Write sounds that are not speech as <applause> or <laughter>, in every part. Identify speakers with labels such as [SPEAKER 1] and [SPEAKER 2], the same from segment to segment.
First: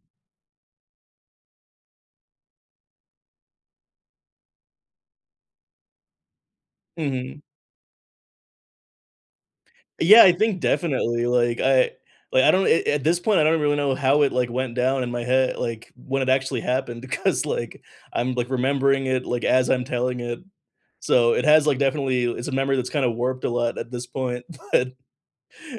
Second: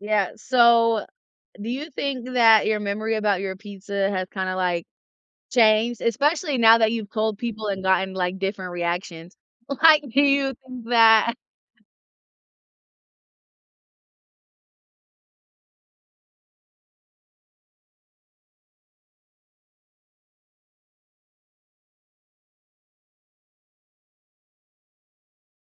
[SPEAKER 1] Yeah, so do you think that your memory about your pizza has kinda, like, changed, especially now that you've told
[SPEAKER 2] Mhm.
[SPEAKER 1] people and gotten, like, different reactions? Like, do
[SPEAKER 2] Yeah, I
[SPEAKER 1] you
[SPEAKER 2] think
[SPEAKER 1] think
[SPEAKER 2] definitely.
[SPEAKER 1] that
[SPEAKER 2] Like, I like, I don't a at this point, I don't really know how it, like, went down in my head like, when it actually happened because, like, I'm, like, remembering it, like, as I'm telling it. So it has, like, definitely it's a memory that's kinda warped a lot at this point. But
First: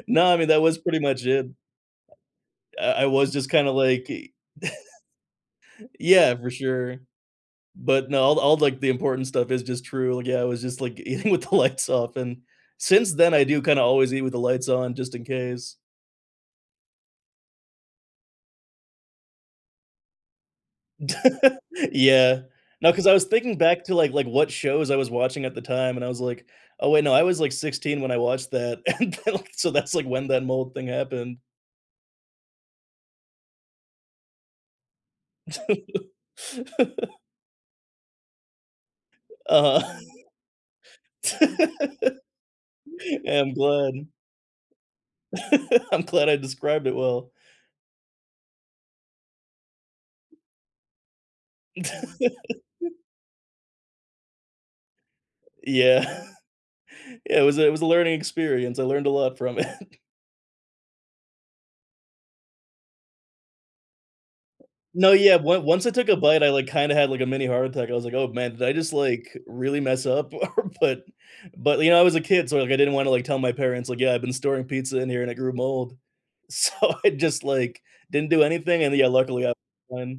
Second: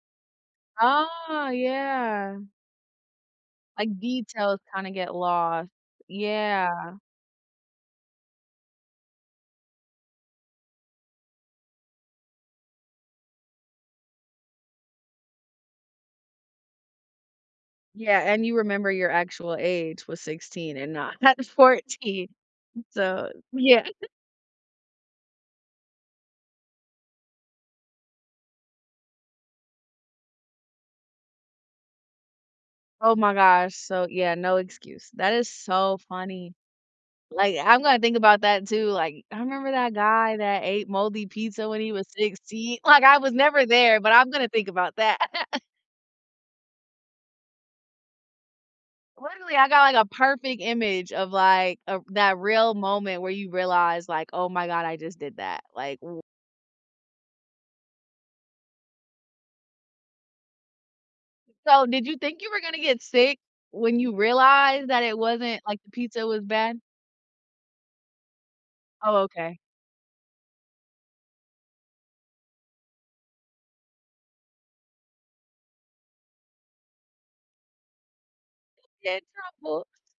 [SPEAKER 2] no, I mean, that was pretty much it.
[SPEAKER 1] Oh, yeah.
[SPEAKER 2] I I was just kinda
[SPEAKER 1] Like,
[SPEAKER 2] like i
[SPEAKER 1] details kinda get lost.
[SPEAKER 2] <laughs> Yeah, for
[SPEAKER 1] Yeah.
[SPEAKER 2] sure. But, no, all all, like, the important stuff is just true. Yeah, I was just, like, eating with the lights off and since then, I do kinda always eat with the lights on just in case.
[SPEAKER 1] Yeah, and you remember your actual age was 16 and not not
[SPEAKER 2] <laughs>
[SPEAKER 1] 14.
[SPEAKER 2] Yeah. No, 'cause I was
[SPEAKER 1] So
[SPEAKER 2] thinking back
[SPEAKER 1] yeah.
[SPEAKER 2] to,
[SPEAKER 1] <laughs>
[SPEAKER 2] like like, what shows I was watching at the time, and I was like, "Oh, wait, no, I was, like, 16 when I watched that." And then, like, so that's, like, when that mold thing happened.
[SPEAKER 1] Oh my gosh. So, yeah, no excuse. That is so funny.
[SPEAKER 2] <laughs>
[SPEAKER 1] Like, I'm gonna think about that too. Like, "I remember that
[SPEAKER 2] Uh-huh.
[SPEAKER 1] guy that ate moldy pizza when he was 16." Like, I
[SPEAKER 2] <laughs>
[SPEAKER 1] was
[SPEAKER 2] I'm
[SPEAKER 1] never there,
[SPEAKER 2] glad.
[SPEAKER 1] but I'm gonna think about that. <laughs>
[SPEAKER 2] <laughs> I'm glad I described it well.
[SPEAKER 1] Literally, I got, like, a perfect image of, like, uh that real
[SPEAKER 2] <laughs>
[SPEAKER 1] moment where you realize, like, "Oh my god, I just did that, like
[SPEAKER 2] Yeah.
[SPEAKER 1] wh"
[SPEAKER 2] <chuckles> Yeah, it was a it was a learning experience. I learned a lot from it.
[SPEAKER 1] So, did you think you were gonna get sick when you realized that
[SPEAKER 2] No,
[SPEAKER 1] it
[SPEAKER 2] yeah,
[SPEAKER 1] wasn't
[SPEAKER 2] one
[SPEAKER 1] like,
[SPEAKER 2] once
[SPEAKER 1] the
[SPEAKER 2] I took a
[SPEAKER 1] pizza
[SPEAKER 2] bite,
[SPEAKER 1] was
[SPEAKER 2] I like,
[SPEAKER 1] bad?
[SPEAKER 2] kinda had, like, a mini heart attack. I was like, "Oh, man, did I just,
[SPEAKER 1] Oh,
[SPEAKER 2] like,
[SPEAKER 1] okay.
[SPEAKER 2] really mess up? Or" but but, you know, I was a kid, so, like, I didn't wanna, like, tell my parents, like, "Yeah, I've been storing pizza in here, and it grew mold." So I just, like, didn't do anything and, yeah,
[SPEAKER 1] Yeah,
[SPEAKER 2] luckily,
[SPEAKER 1] top
[SPEAKER 2] I
[SPEAKER 1] books.
[SPEAKER 2] won.